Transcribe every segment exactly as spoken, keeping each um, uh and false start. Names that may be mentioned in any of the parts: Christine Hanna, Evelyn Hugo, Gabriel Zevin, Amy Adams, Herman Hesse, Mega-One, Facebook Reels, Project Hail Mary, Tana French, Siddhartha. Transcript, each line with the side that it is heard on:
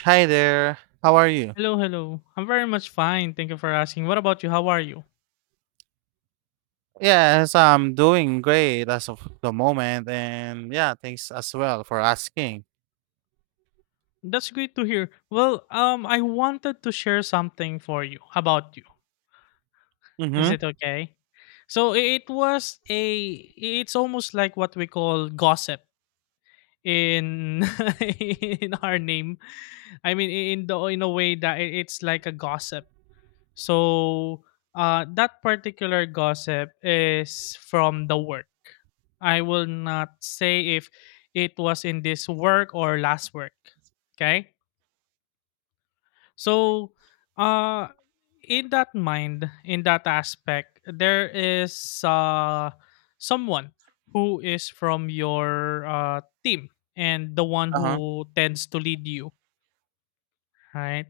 right: Hi there. How are you?
left: Hello, hello. I'm very much fine. Thank you for asking. What about you? How are you?
right: Yes, I'm doing great as of the moment, and yeah, thanks as well for asking.
left: That's great to hear. Well, um, I wanted to share something for you about you. Is
right: Mm-hmm.
left: it okay? So I- it was a. It's almost like what we call gossip in in our name. I mean, i- in the in a way that i- it's like a gossip. So, uh, that particular gossip is from the work. I will not say if it was in this work or last work. Okay. So, uh, in that mind, in that aspect, there is uh, someone who is from your uh, team and the one
right: Uh-huh.
left: who tends to lead you, right?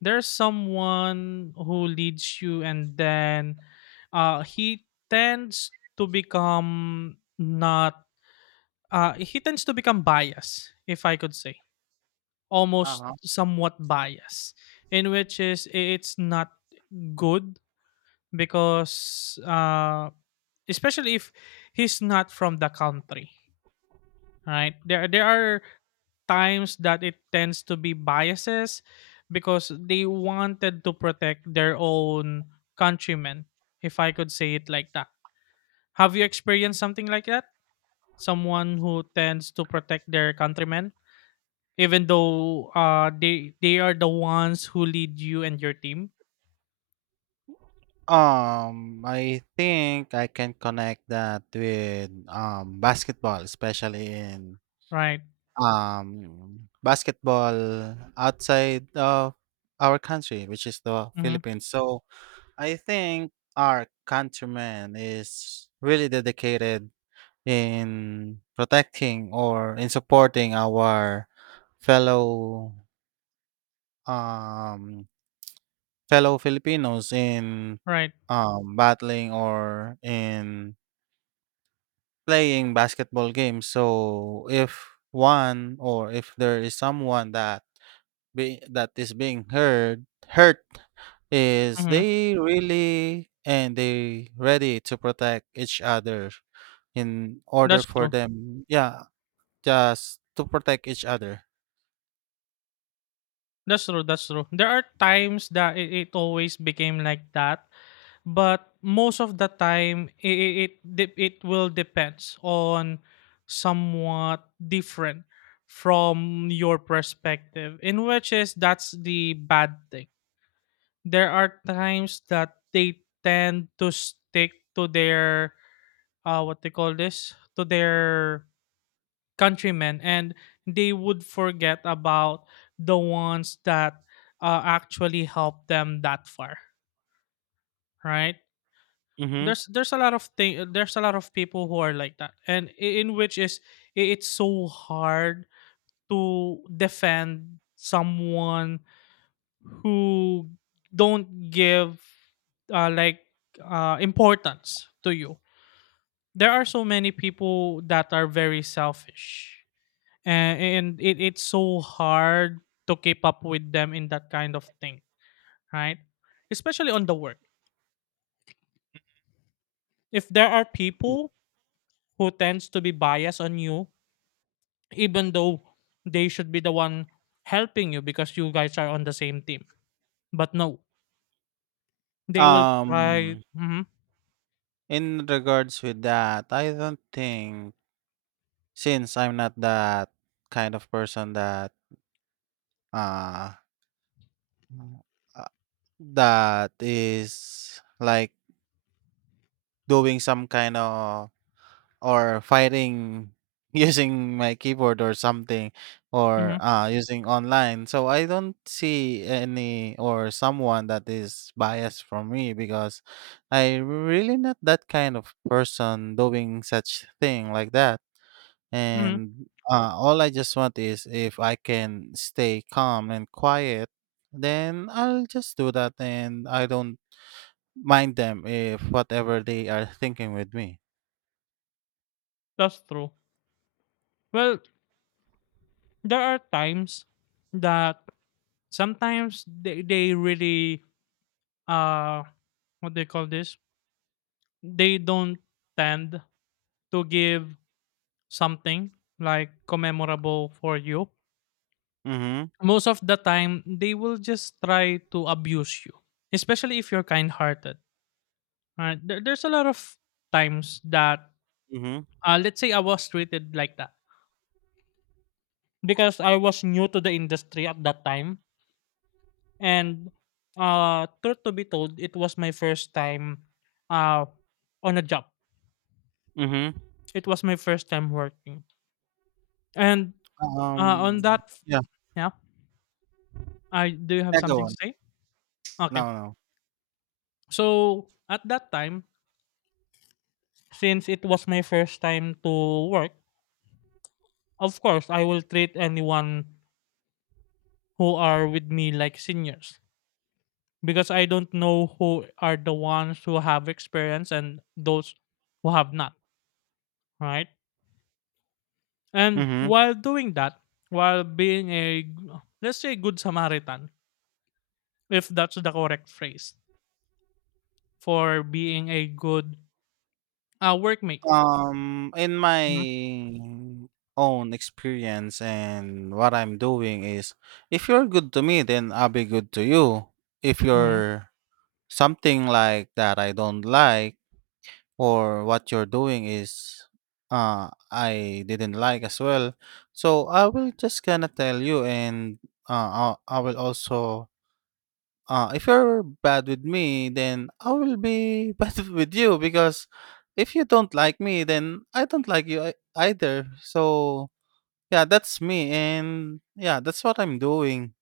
left: There's someone who leads you and then uh he tends to become not uh he tends to become biased if I could say, almost
right: Uh-huh.
left: somewhat biased, in which is i- it's not good because uh especially if he's not from the country, right? There there are times that it tends to be biases because they wanted to protect their own countrymen, if I could say it like that. Have you experienced something like that? Someone who tends to protect their countrymen, even though uh they they are the ones who lead you and your team,
right: Um, I think I can connect that with um basketball, especially in
left: right?
right: um basketball outside of our country, which is the
left: Mm-hmm.
right: Philippines. So I think our countrymen is really dedicated in protecting or in supporting our fellow um, fellow Filipinos in
left: Right.
right: um, battling or in playing basketball games. So if one or if there is someone that be, that is being heard hurt is
left: Mm-hmm.
right: they really and they ready to protect each other in order
left: That's
right: for
left: true.
right: them yeah just to protect each other.
left: That's true. That's true. There are times that it, it always became like that, but most of the time it it it, de- it will depends on somewhat different from your perspective, in which is that's the bad thing. There are times that they tend to stick to their uh what they call this, to their countrymen, and they would forget about the ones that uh, actually helped them that far, right?
right: Mhm.
left: There's there's a lot of thing, there's a lot of people who are like that, and i- in which is i- it's so hard to defend someone who don't give uh, like uh, importance to you. There are so many people that are very selfish, and, and it, it's so hard to keep up with them in that kind of thing, right? Especially on the work, if there are people who tends to be biased on you, even though they should be the one helping you because you guys are on the same team. But no, they will
right: Um,
left: try.
right: Mm.
left: hmm
right: In regards with that, I don't think since I'm not that kind of person that, uh, uh, that is like doing some kind of or fighting using my keyboard or something or
left: hmm
right: uh, using online. So I don't see any or someone that is biased from me because I really not that kind of person doing such thing like that.
left: hmm
right: And uh, all I just want is if I can stay calm and quiet, then I'll just do that and I don't mind them if whatever they are thinking with me.
left: that's true. Well, there are times that sometimes they, they really uh what they call this, they don't tend to give something like commemorable for you.
right: Mm-hmm.
left: Most of the time they will just try to abuse you, especially if you're kind hearted. Uh, there, there's a lot of times that
right: Mm-hmm.
left: uh, let's say I was treated like that because I was new to the industry at that time, and uh, truth to be told, it was my first time uh, on a job.
right: Mm-hmm.
left: It was my first time working, and uh,
right: Um,
left: on that, f-
right: yeah,
left: yeah, I do you have something to
right: Mega-One.
left: say? Okay,
right: No, no.
left: so at that time, since it was my first time to work, of course I will treat anyone who are with me like seniors because I don't know who are the ones who have experience and those who have not, right? And
right: Mhm.
left: while doing that, while being a g- let's say good Samaritan, if that's the correct phrase for being a good uh, workmate.
right: Um, in my
left: Mhm,
right: own experience and what I'm doing is, if you're good to me, then I'll be good to you. If
left: mhm.
right: you're something like that I don't like or what you're doing is, uh, I didn't like as well, so I will just gonna tell you and, uh, I I will also, Uh, if you're bad with me, then I will be bad with you because if you don't like me, then I don't like you ei- either. So, yeah, that's me. And yeah, that's what I'm doing.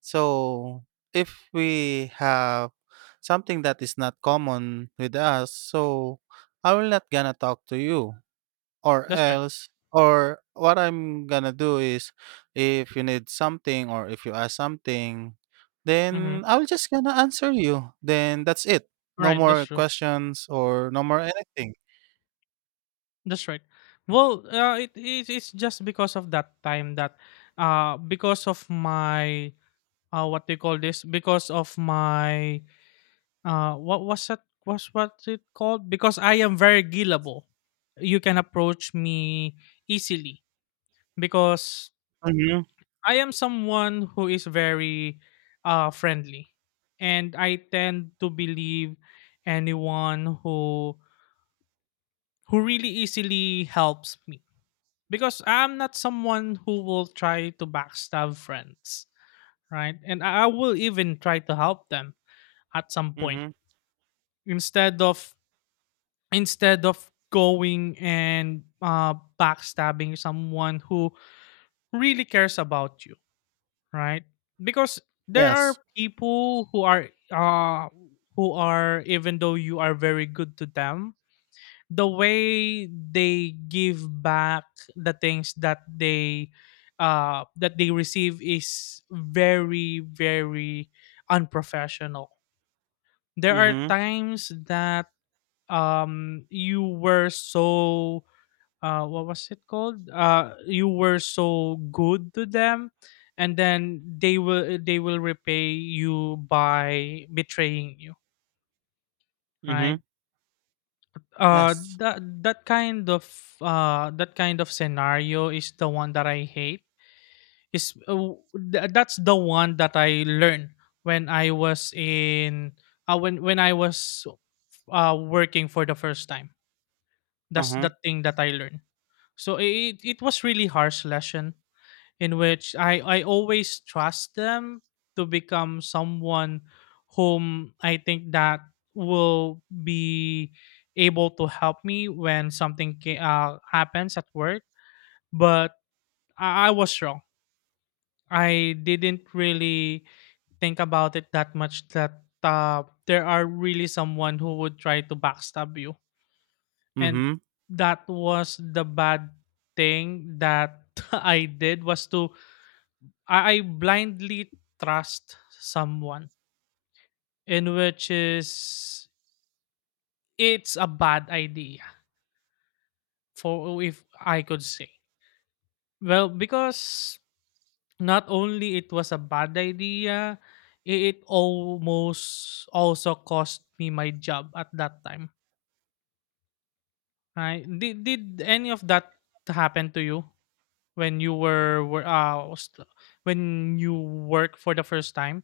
right: So, if we have something that is not common with us, so I will not gonna talk to you. Or
left: That's right.
right: else or what I'm gonna do is if you need something or if you ask something,
left: hmm
right: then I'll just gonna answer you. Then that's it. No
left: Right, that's
right: more
left: true.
right: questions or no more anything.
left: That's right. Well, uh, it, it it's just because of that time that, uh, because of my uh, what do you call this? Because of my — Uh, what was that? Was what it called? Because I am very gillable. You can approach me easily because
right: Mhm,
left: I am someone who is very uh, friendly, and I tend to believe anyone who who really easily helps me because I'm not someone who will try to backstab friends, right? And I I will even try to help them at some point,
right: mhm.
left: instead of instead of going and uh, backstabbing someone who really cares about you, right? Because there
right: Yes.
left: are people who are uh, who are, even though you are very good to them, the way they give back the things that they uh, that they receive is very very unprofessional. There are
right: Mhm,
left: times that um you were so uh what was it called uh you were so good to them, and then they will they will repay you by betraying you,
right: mhm.
left: right? uh
right: Yes.
left: that that kind of uh that kind of scenario is the one that I hate. is uh, w- th- that's the one that I learned when I was in uh, when when I was uh working for the first time. That's
right: Uh-huh.
left: the thing that I learned. So it it was really harsh lesson, in which I, I always trust them to become someone whom I think that will be able to help me when something ca- uh, happens at work. But I, I was wrong. I didn't really think about it that much that uh, there are really someone who would try to backstab you. And
right: Mhm.
left: that was the bad thing that I did was to — I, I blindly trust someone, in which is it's a bad idea for if I could say. Well, because not only it was a bad idea, i- it almost also cost me my job at that time. Right? Did, did any of that happen to you when you were, were uh st- when you work for the first time?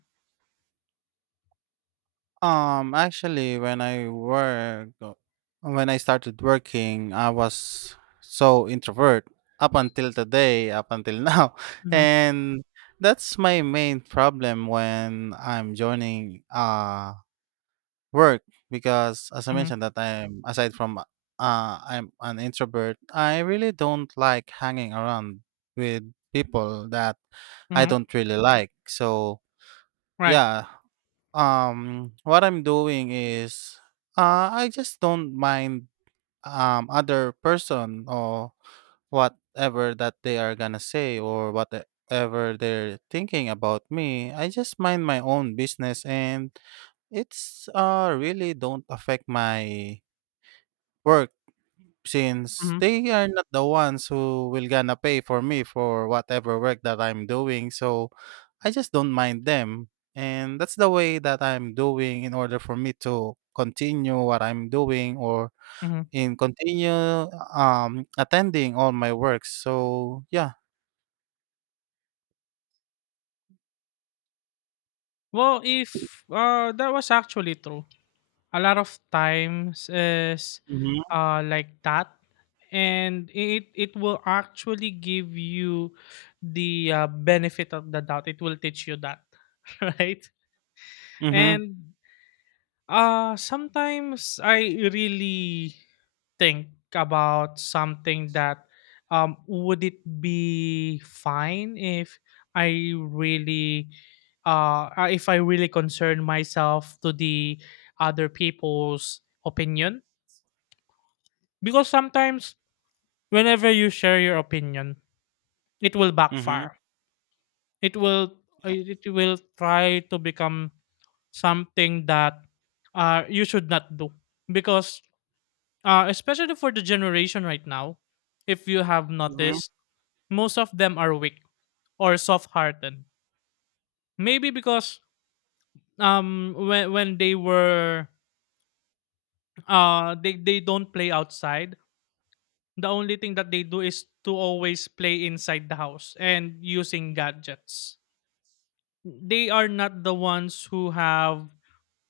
right: Um, actually, when I work, when I started working, I was so introvert up until today, up until now,
left: Mm-hmm,
right: and that's my main problem when I'm joining uh work because, as I
left: mm-hmm,
right: mentioned, that I'm aside from uh I'm an introvert, I really don't like hanging around with people that I
left: mm-hmm.
right: don't really like. So
left: Right.
right: yeah, um, what I'm doing is, uh, I just don't mind um other person or whatever that they are gonna say or whatever they're thinking about me. I just mind my own business, and it's uh really don't affect my work since
left: Mm-hmm,
right: they are not the ones who will gonna pay for me for whatever work that I'm doing. So I just don't mind them. And that's the way that I'm doing in order for me to continue what I'm doing or
left: mm-hmm.
right: in continue um attending all my works. So yeah.
left: Well, if, uh, that was actually true. A lot of times is,
right: Mhm.
left: uh, like that, and it it will actually give you the, uh, benefit of the doubt. It will teach you that, right?
right: Mhm.
left: And uh, sometimes I really think about something that um would it be fine if I really uh uh, if I really concern myself to the other people's opinion, because sometimes whenever you share your opinion it will
right: Mhm.
left: backfire. It will uh,
right: Yeah.
left: it will try to become something that uh you should not do because uh, especially for the generation right now, if you have
right: Mhm.
left: noticed, most of them are weak or soft hearted. Maybe because um when when they were uh they, they don't play outside. The only thing that they do is to always play inside the house and using gadgets. They are not the ones who have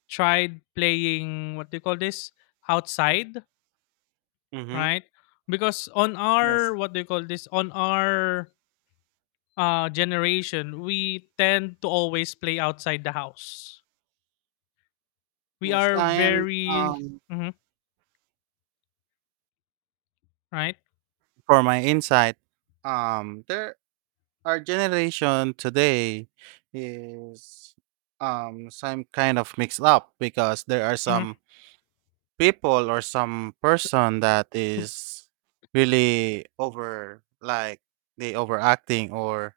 left: tried playing what do you call this outside,
right: Mhm.
left: right? Because on
right: Yes.
left: our what do you call this on our uh, generation, we tend to always play outside the house. We
right: Yes.
left: are
right: And
left: very —
right: um
left: Mhm, right,
right: for my insight, um there our generation today is um some kind of mixed up because there are
left: hmm
right: some people or some person that is really over like they overacting or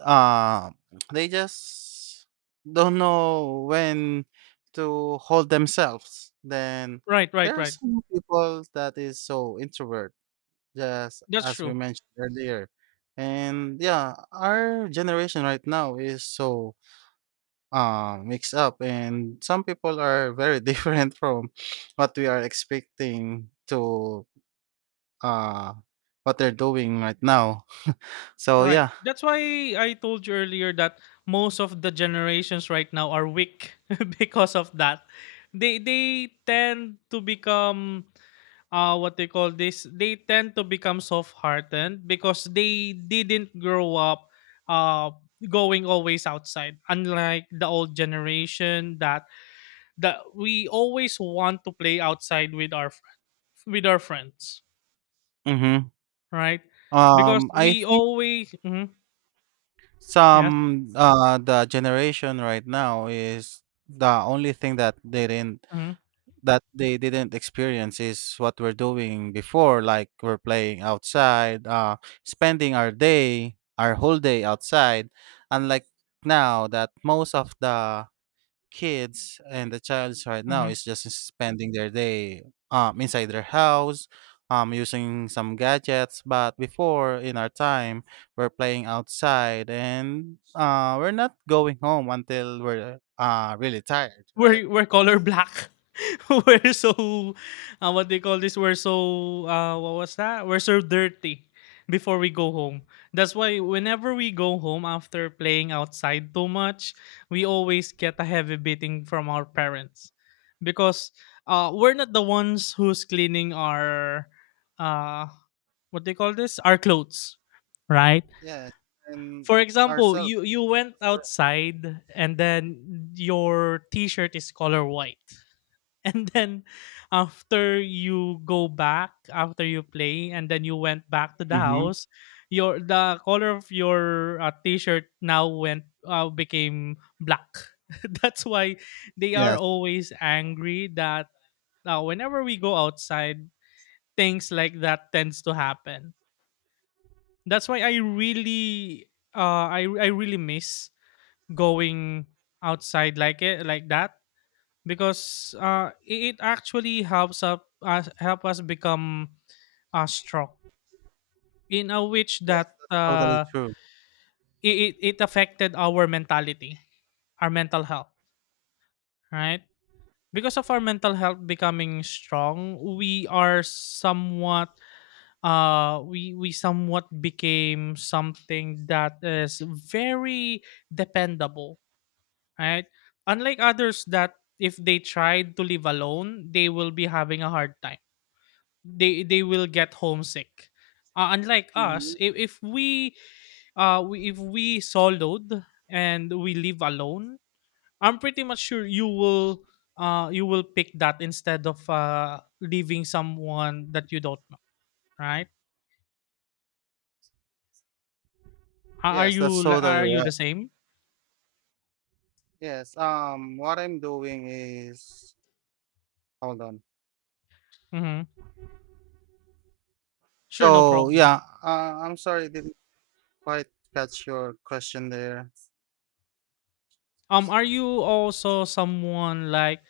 right: um they just don't know when to hold themselves then
left: right,
right: there
left: right,
right: are
left: right.
right: some people that is so introvert, yes,
left: That's
right: as we
left: true.
right: mentioned earlier. And yeah, our generation right now is so uh, mixed up, and some people are very different from what we are expecting to uh, what they're doing right now. So
left: Right.
right: yeah,
left: That's why I told you earlier that most of the generations right now are weak because of that. They they tend to become uh what they call this. They tend to become soft hearted because they didn't grow up uh going always outside, unlike the old generation that that we always want to play outside with our fr- with our friends,
right: mm-hmm.
left: right? Because
right: um, I
left: we
right: think
left: always — Mhm, yes,
right: some uh, the generation right now is the only thing that they didn't
left: mhm,
right: that they didn't experience is what we're doing before like we're playing outside uh spending our day our whole day outside unlike now that most of the kids and the childs right now
left: mhm.
right: is just spending their day um inside their house um using some gadgets but before in our time we're playing outside and uh we're not going home until we're uh really tired, right?
left: We're we're color black. We're so uh, what they call this? We're so uh, what was that? We're so dirty before we go home. That's why whenever we go home after playing outside too much, we always get a heavy beating from our parents because uh, we're not the ones who's cleaning our uh what they call this our clothes, right?
right: Yes, and
left: For example,
right: ourselves.
left: you you went outside and then your t-shirt is color white, and then after you go back, after you play and then you went back to the
right: Mm-hmm.
left: house, your the color of your uh, t-shirt now went uh, became black. That's why they are
right: Yes,
left: always angry that uh, whenever we go outside things like that tends to happen. That's why I really uh I I really miss going outside like it like that, because uh it, it actually helps up us help us become uh strong, in a which
right: yes,
left: that
right: that's totally
left: uh
right: true.
left: it, it, it affected our mentality, our mental health, right? Because of our mental health becoming strong, we are somewhat uh we we somewhat became something that is very dependable, right? Unlike others that if they tried to live alone, they will be having a hard time. They they will get homesick. Uh, unlike us,
right: Hmm.
left: if, if we uh we, if we soloed and we live alone, I'm pretty much sure you will uh you will pick that instead of uh leaving someone that you don't know, right? Are are
right: Yes, that's
left: you li-
right: totally
left: are you
right: right.
left: the same?
right: Yes, um, what I'm doing is hold on.
left: Mm-hmm. Sure, no
right: So
left: problem.
right: yeah, uh, I'm sorry, I didn't quite catch your question there.
left: Um, are you also someone like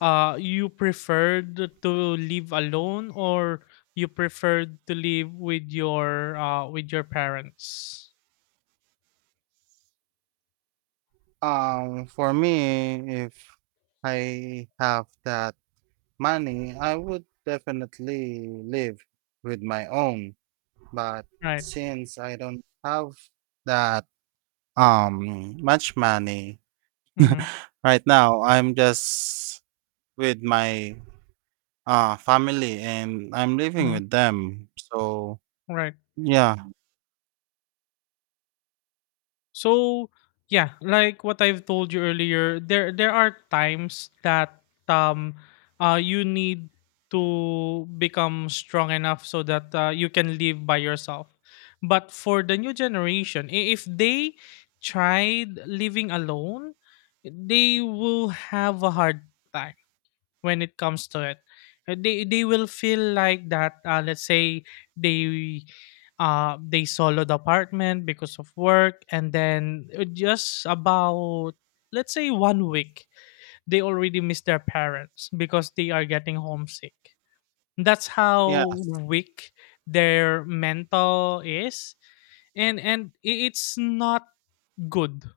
left: uh you preferred to live alone or you preferred to live with your uh with your parents,
right: Um, for me, if I have that money, I would definitely live with my own. But
left: right?
right: since I don't have that um much money,
left: Mm-hmm,
right: right now, I'm just with my uh family and I'm living
left: mm-hmm,
right: with them. So
left: right.
right: yeah,
left: So yeah, like what I've told you earlier, there there are times that um uh you need to become strong enough so that uh, you can live by yourself. But for the new generation, i- if they tried living alone, they will have a hard time when it comes to it. Uh, They they will feel like that. Uh, let's say they uh they sold the apartment because of work, and then uh, just about let's say one week they already miss their parents because they are getting homesick. That's
right: yeah.
left: how weak their mental is, and and i- it's not good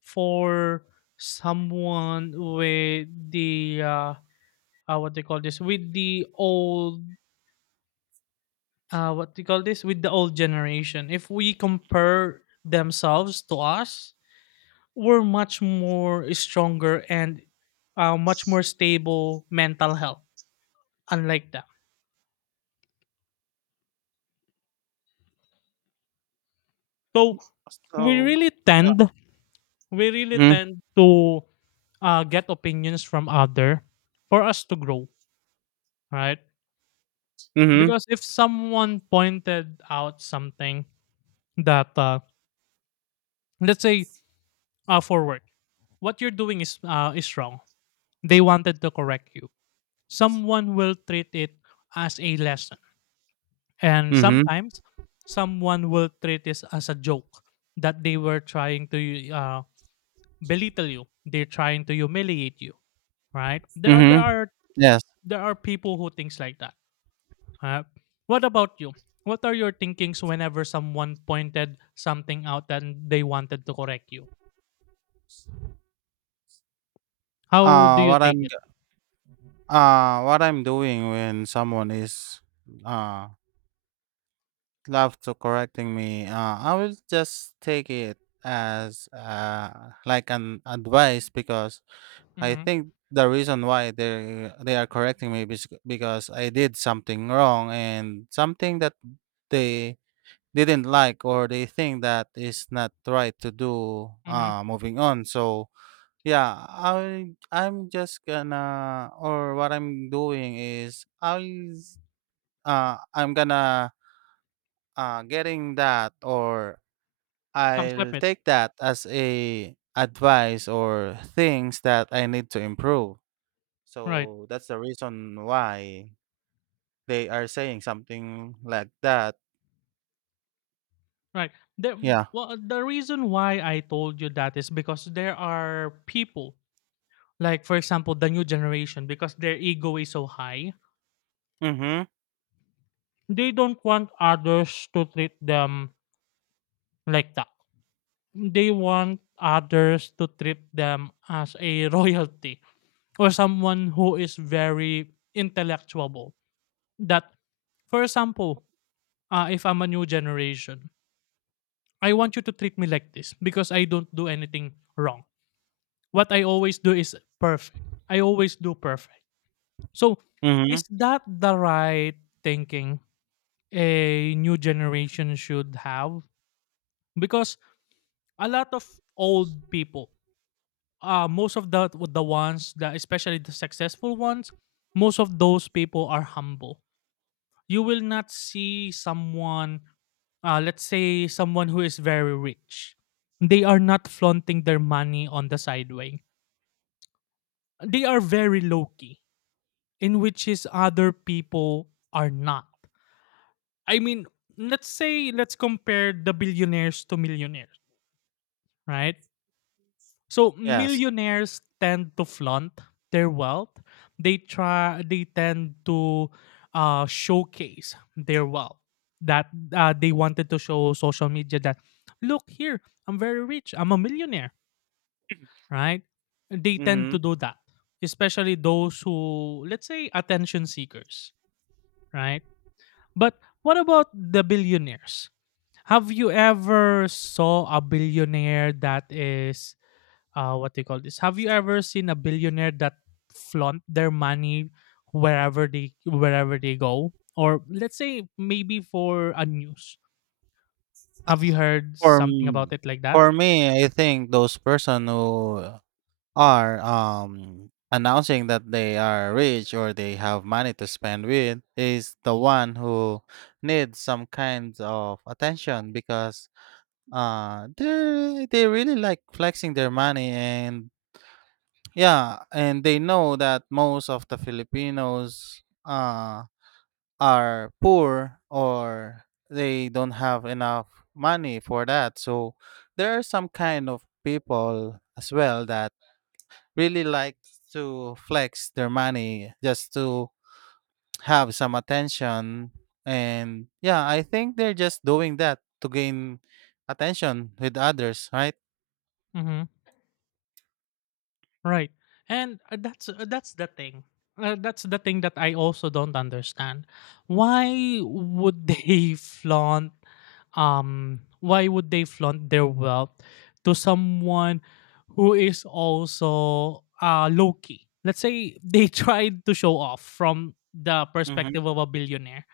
left: for someone with the uh, uh, what they call this with the old uh, what they call this with the old generation. If we compare themselves to us, we're much more stronger and uh, much more stable mental health, unlike them. So we
right: So
left: really tend we really
right: mm-hmm,
left: tend to uh, get opinions from other for us to grow, right?
right: mm-hmm,
left: Because if someone pointed out something that uh, let's say uh, for work, what you're doing is uh, is wrong. They wanted to correct you. Someone will treat it as a lesson, and
right: mm-hmm,
left: sometimes someone will treat this as a joke, that they were trying to uh, belittle you. They're trying to humiliate you, right? There are there
right: mm-hmm.
left: are
right: Yes.
left: there are people who thinks like that. Uh, what about you? What are your thinkings whenever someone pointed something out and they wanted to correct you? How do
right: Uh
left: you
right: what
left: take
right: I'm
left: it?
right: g- uh what I'm doing when someone is uh love to correcting me, uh I will just take it as uh like an advice because I
left: Mm-hmm.
right: think the reason why they they are correcting me is because I did something wrong and something that they didn't like or they think that is not right to do
left: Mm-hmm.
right: uh moving on. So yeah, I I'm just gonna or what I'm doing is I'll uh I'm gonna uh getting that or
left: Accept
right: I'll
left: it.
right: take that as a advice or things that I need to improve.
left: Right,
right: So that's the reason why they are saying something like that.
left: right. The
right: Yeah.
left: well, the reason why I told you that is because there are people, like for example, the new generation, because their ego is so high,
right: Mhm.
left: they don't want others to treat them like that. They want others to treat them as a royalty, or someone who is very intellectual. That, for example, uh, if I'm a new generation, I want you to treat me like this because I don't do anything wrong. What I always do is perfect. I always do perfect. So, is
right: Mhm.
left: that the right thinking a new generation should have? Because a lot of old people, uh, most of the the ones that especially the successful ones, most of those people are humble. You will not see someone, uh, let's say someone who is very rich. They are not flaunting their money on the sideway. They are very low key, in which is other people are not. I mean, let's say let's compare the billionaires to millionaires, right? So
right: Yes.
left: millionaires tend to flaunt their wealth. They try they tend to uh showcase their wealth, that uh, they wanted to show social media that, look here, I'm very rich, I'm a millionaire, right? They tend
right: Mhm.
left: to do that, especially those who let's say attention seekers, right? But what about the billionaires? Have you ever saw a billionaire that is uh what they call this? Have you ever seen a billionaire that flaunt their money wherever they wherever they go? Or let's say maybe for a news. Have you heard
right: For
left: something about
right: m-
left: it like that?
right: for me, I think those person who are um announcing that they are rich or they have money to spend with is the one who needs some kinds of attention because uh they they really like flexing their money. And yeah, and they know that most of the Filipinos uh, are poor or they don't have enough money for that. So there are some kind of people as well that really like to flex their money just to have some attention. And yeah, I think they're just doing that to gain attention with others, right?
left: Mm-hmm. Right. And uh, that's uh, that's the thing. Uh, that's the thing that I also don't understand. Why would they flaunt um Why would they flaunt their wealth to someone who is also uh low key? Let's say they tried to show off from the
right: Hmm.
left: perspective of a billionaire.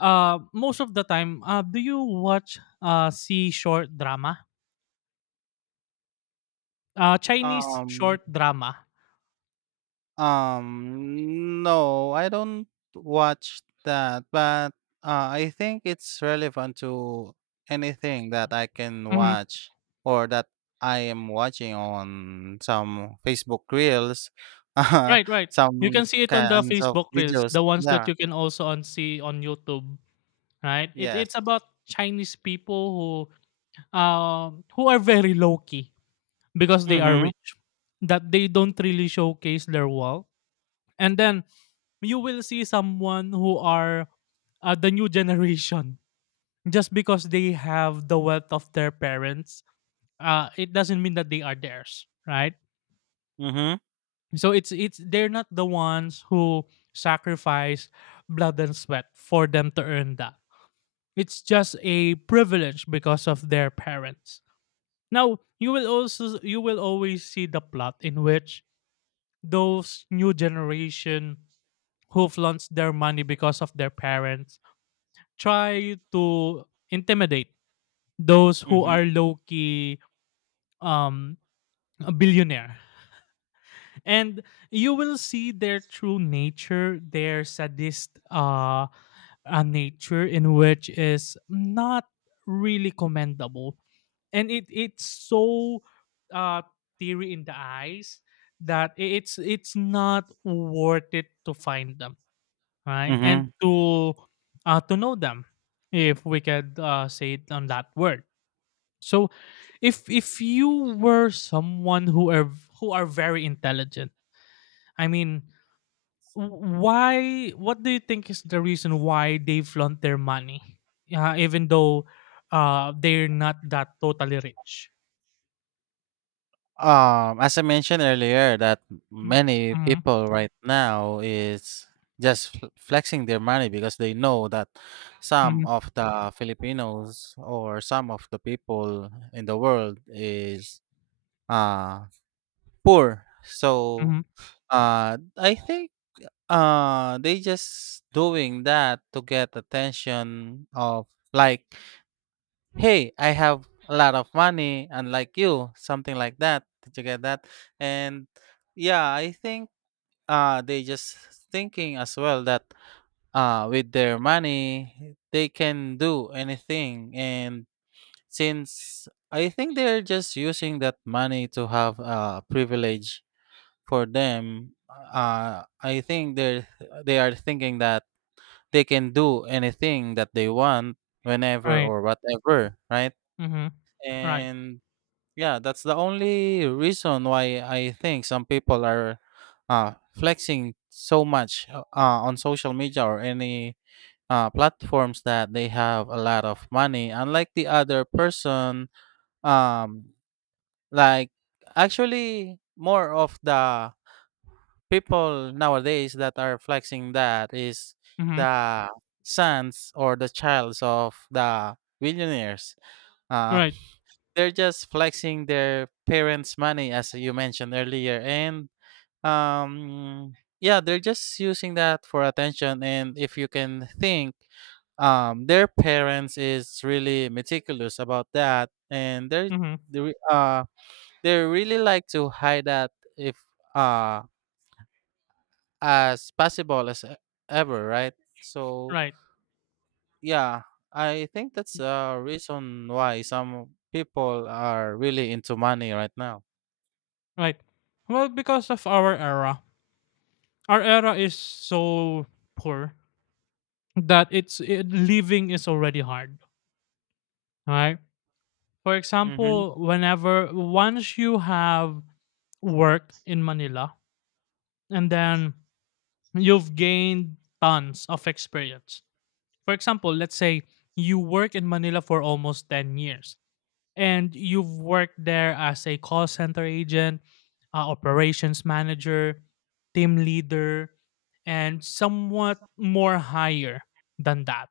left: Uh most of the time, uh do you watch uh see short drama? Uh Chinese
right: Um,
left: short drama.
right: Um, no, I don't watch that, but uh, I think it's relevant to anything that I can
left: Mhm.
right: watch or that I am watching on some Facebook Reels, uh,
left: Right, right. You
right: some
left: can see it on the
right: kinds of
left: Facebook Reels,
right: videos.
left: the ones that
right: Yeah.
left: you can also on see on YouTube, right? It,
right: Yes.
left: it's about Chinese people who um who are very low key because they are
right: Mhm.
left: rich, that they don't really showcase their wealth. And then you will see someone who are uh, the new generation, just because they have the wealth of their parents. Uh, it doesn't mean that they are theirs, right?
right: Mhm.
left: So it's it's they're not the ones who sacrifice blood and sweat for them to earn that. It's just a privilege because of their parents. Now, you will also you will always see the plot in which those new generation who flaunts their money because of their parents try to intimidate those who
right: Mhm.
left: are low key, um a billionaire, and you will see their true nature, their sadist uh, uh nature, in which is not really commendable, and it it's so uh theory in the eyes, that i- it's it's not worth it to find them, right? And
right: Mhm.
left: to uh to know them, if we could uh, say it on that word. So if if you were someone who are who are very intelligent, I mean, W- why what do you think is the reason why they flaunt their money, uh, even though uh, they're not that totally rich?
right: Um, as I mentioned earlier, that many
left: Mm-hmm.
right: people right now is just fl- flexing their money because they know that some
left: Mm-hmm.
right: of the Filipinos or some of the people in the world is uh poor. So
left: Mm-hmm.
right: uh I think uh they just doing that to get attention of like hey, I have a lot of money, unlike you, something like that. Did you get that? And yeah, I think uh they just thinking as well that uh with their money they can do anything and since I think they're just using that money to have uh privilege for them uh I think they're they are thinking that they can do anything that they want whenever
left: Right.
right: or whatever, right?
left: Mm-hmm. Right.
right: And yeah, that's the only reason why I think some people are uh, flexing so much uh, uh, on social media or any uh, platforms that they have a lot of money. Unlike the other person, um, like actually more of the people nowadays that are flexing that is
left: Mm-hmm.
right: the sons or the childs of the billionaires. Uh,
left: Right.
right: they're just flexing their parents' money, as you mentioned earlier, and, um, yeah, they're just using that for attention, and if you can think, um, their parents is really meticulous about that, and they're
left: Mm-hmm.
right: they re- uh, they really like to hide that if, uh, as possible as e ever, right? So,
left: Right.
right: yeah, I think that's a reason why some people are really into money right now.
left: Right. Well because of our era, our era is so poor that it's it, living is already hard, right? For
right: Mhm.
left: example, whenever once you have work in Manila, and then you've gained tons of experience. For example, let's say you work in Manila for almost ten years and you've worked there as a call center agent, uh, operations manager, team leader, and somewhat more higher than that,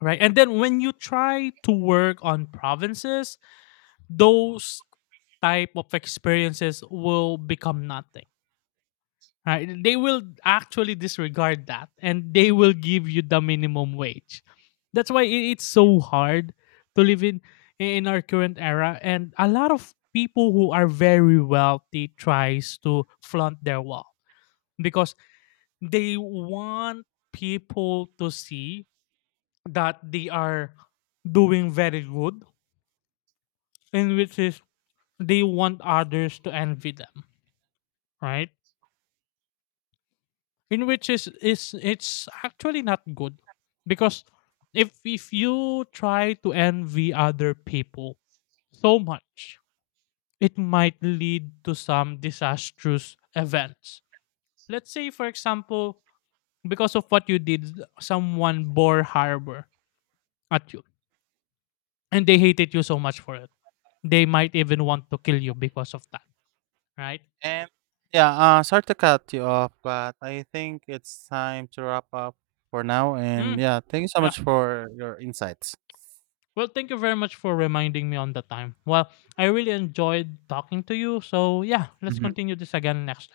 left: right? And then when you try to work on provinces, those type of experiences will become nothing, right? They will actually disregard that and they will give you the minimum wage. That's why i- it's so hard to live in in our current era, and a lot of people who are very wealthy tries to flaunt their wealth because they want people to see that they are doing very good, and which is they want others to envy them, right? In which is is it's actually not good because if if you try to envy other people so much, it might lead to some disastrous events. Let's say for example, because of what you did, someone bore harbor at you, and they hated you so much for it. They might even want to kill you because of that, right?
right: And yeah, uh, sorry to cut you off, but I think it's time to wrap up for now. And
left: Mm.
right: yeah, thank you so
left: Yeah.
right: much for your insights.
left: Well, thank you very much for reminding me on the time. Well, I really enjoyed talking to you. So, yeah, let's
right: Mhm.
left: continue this again next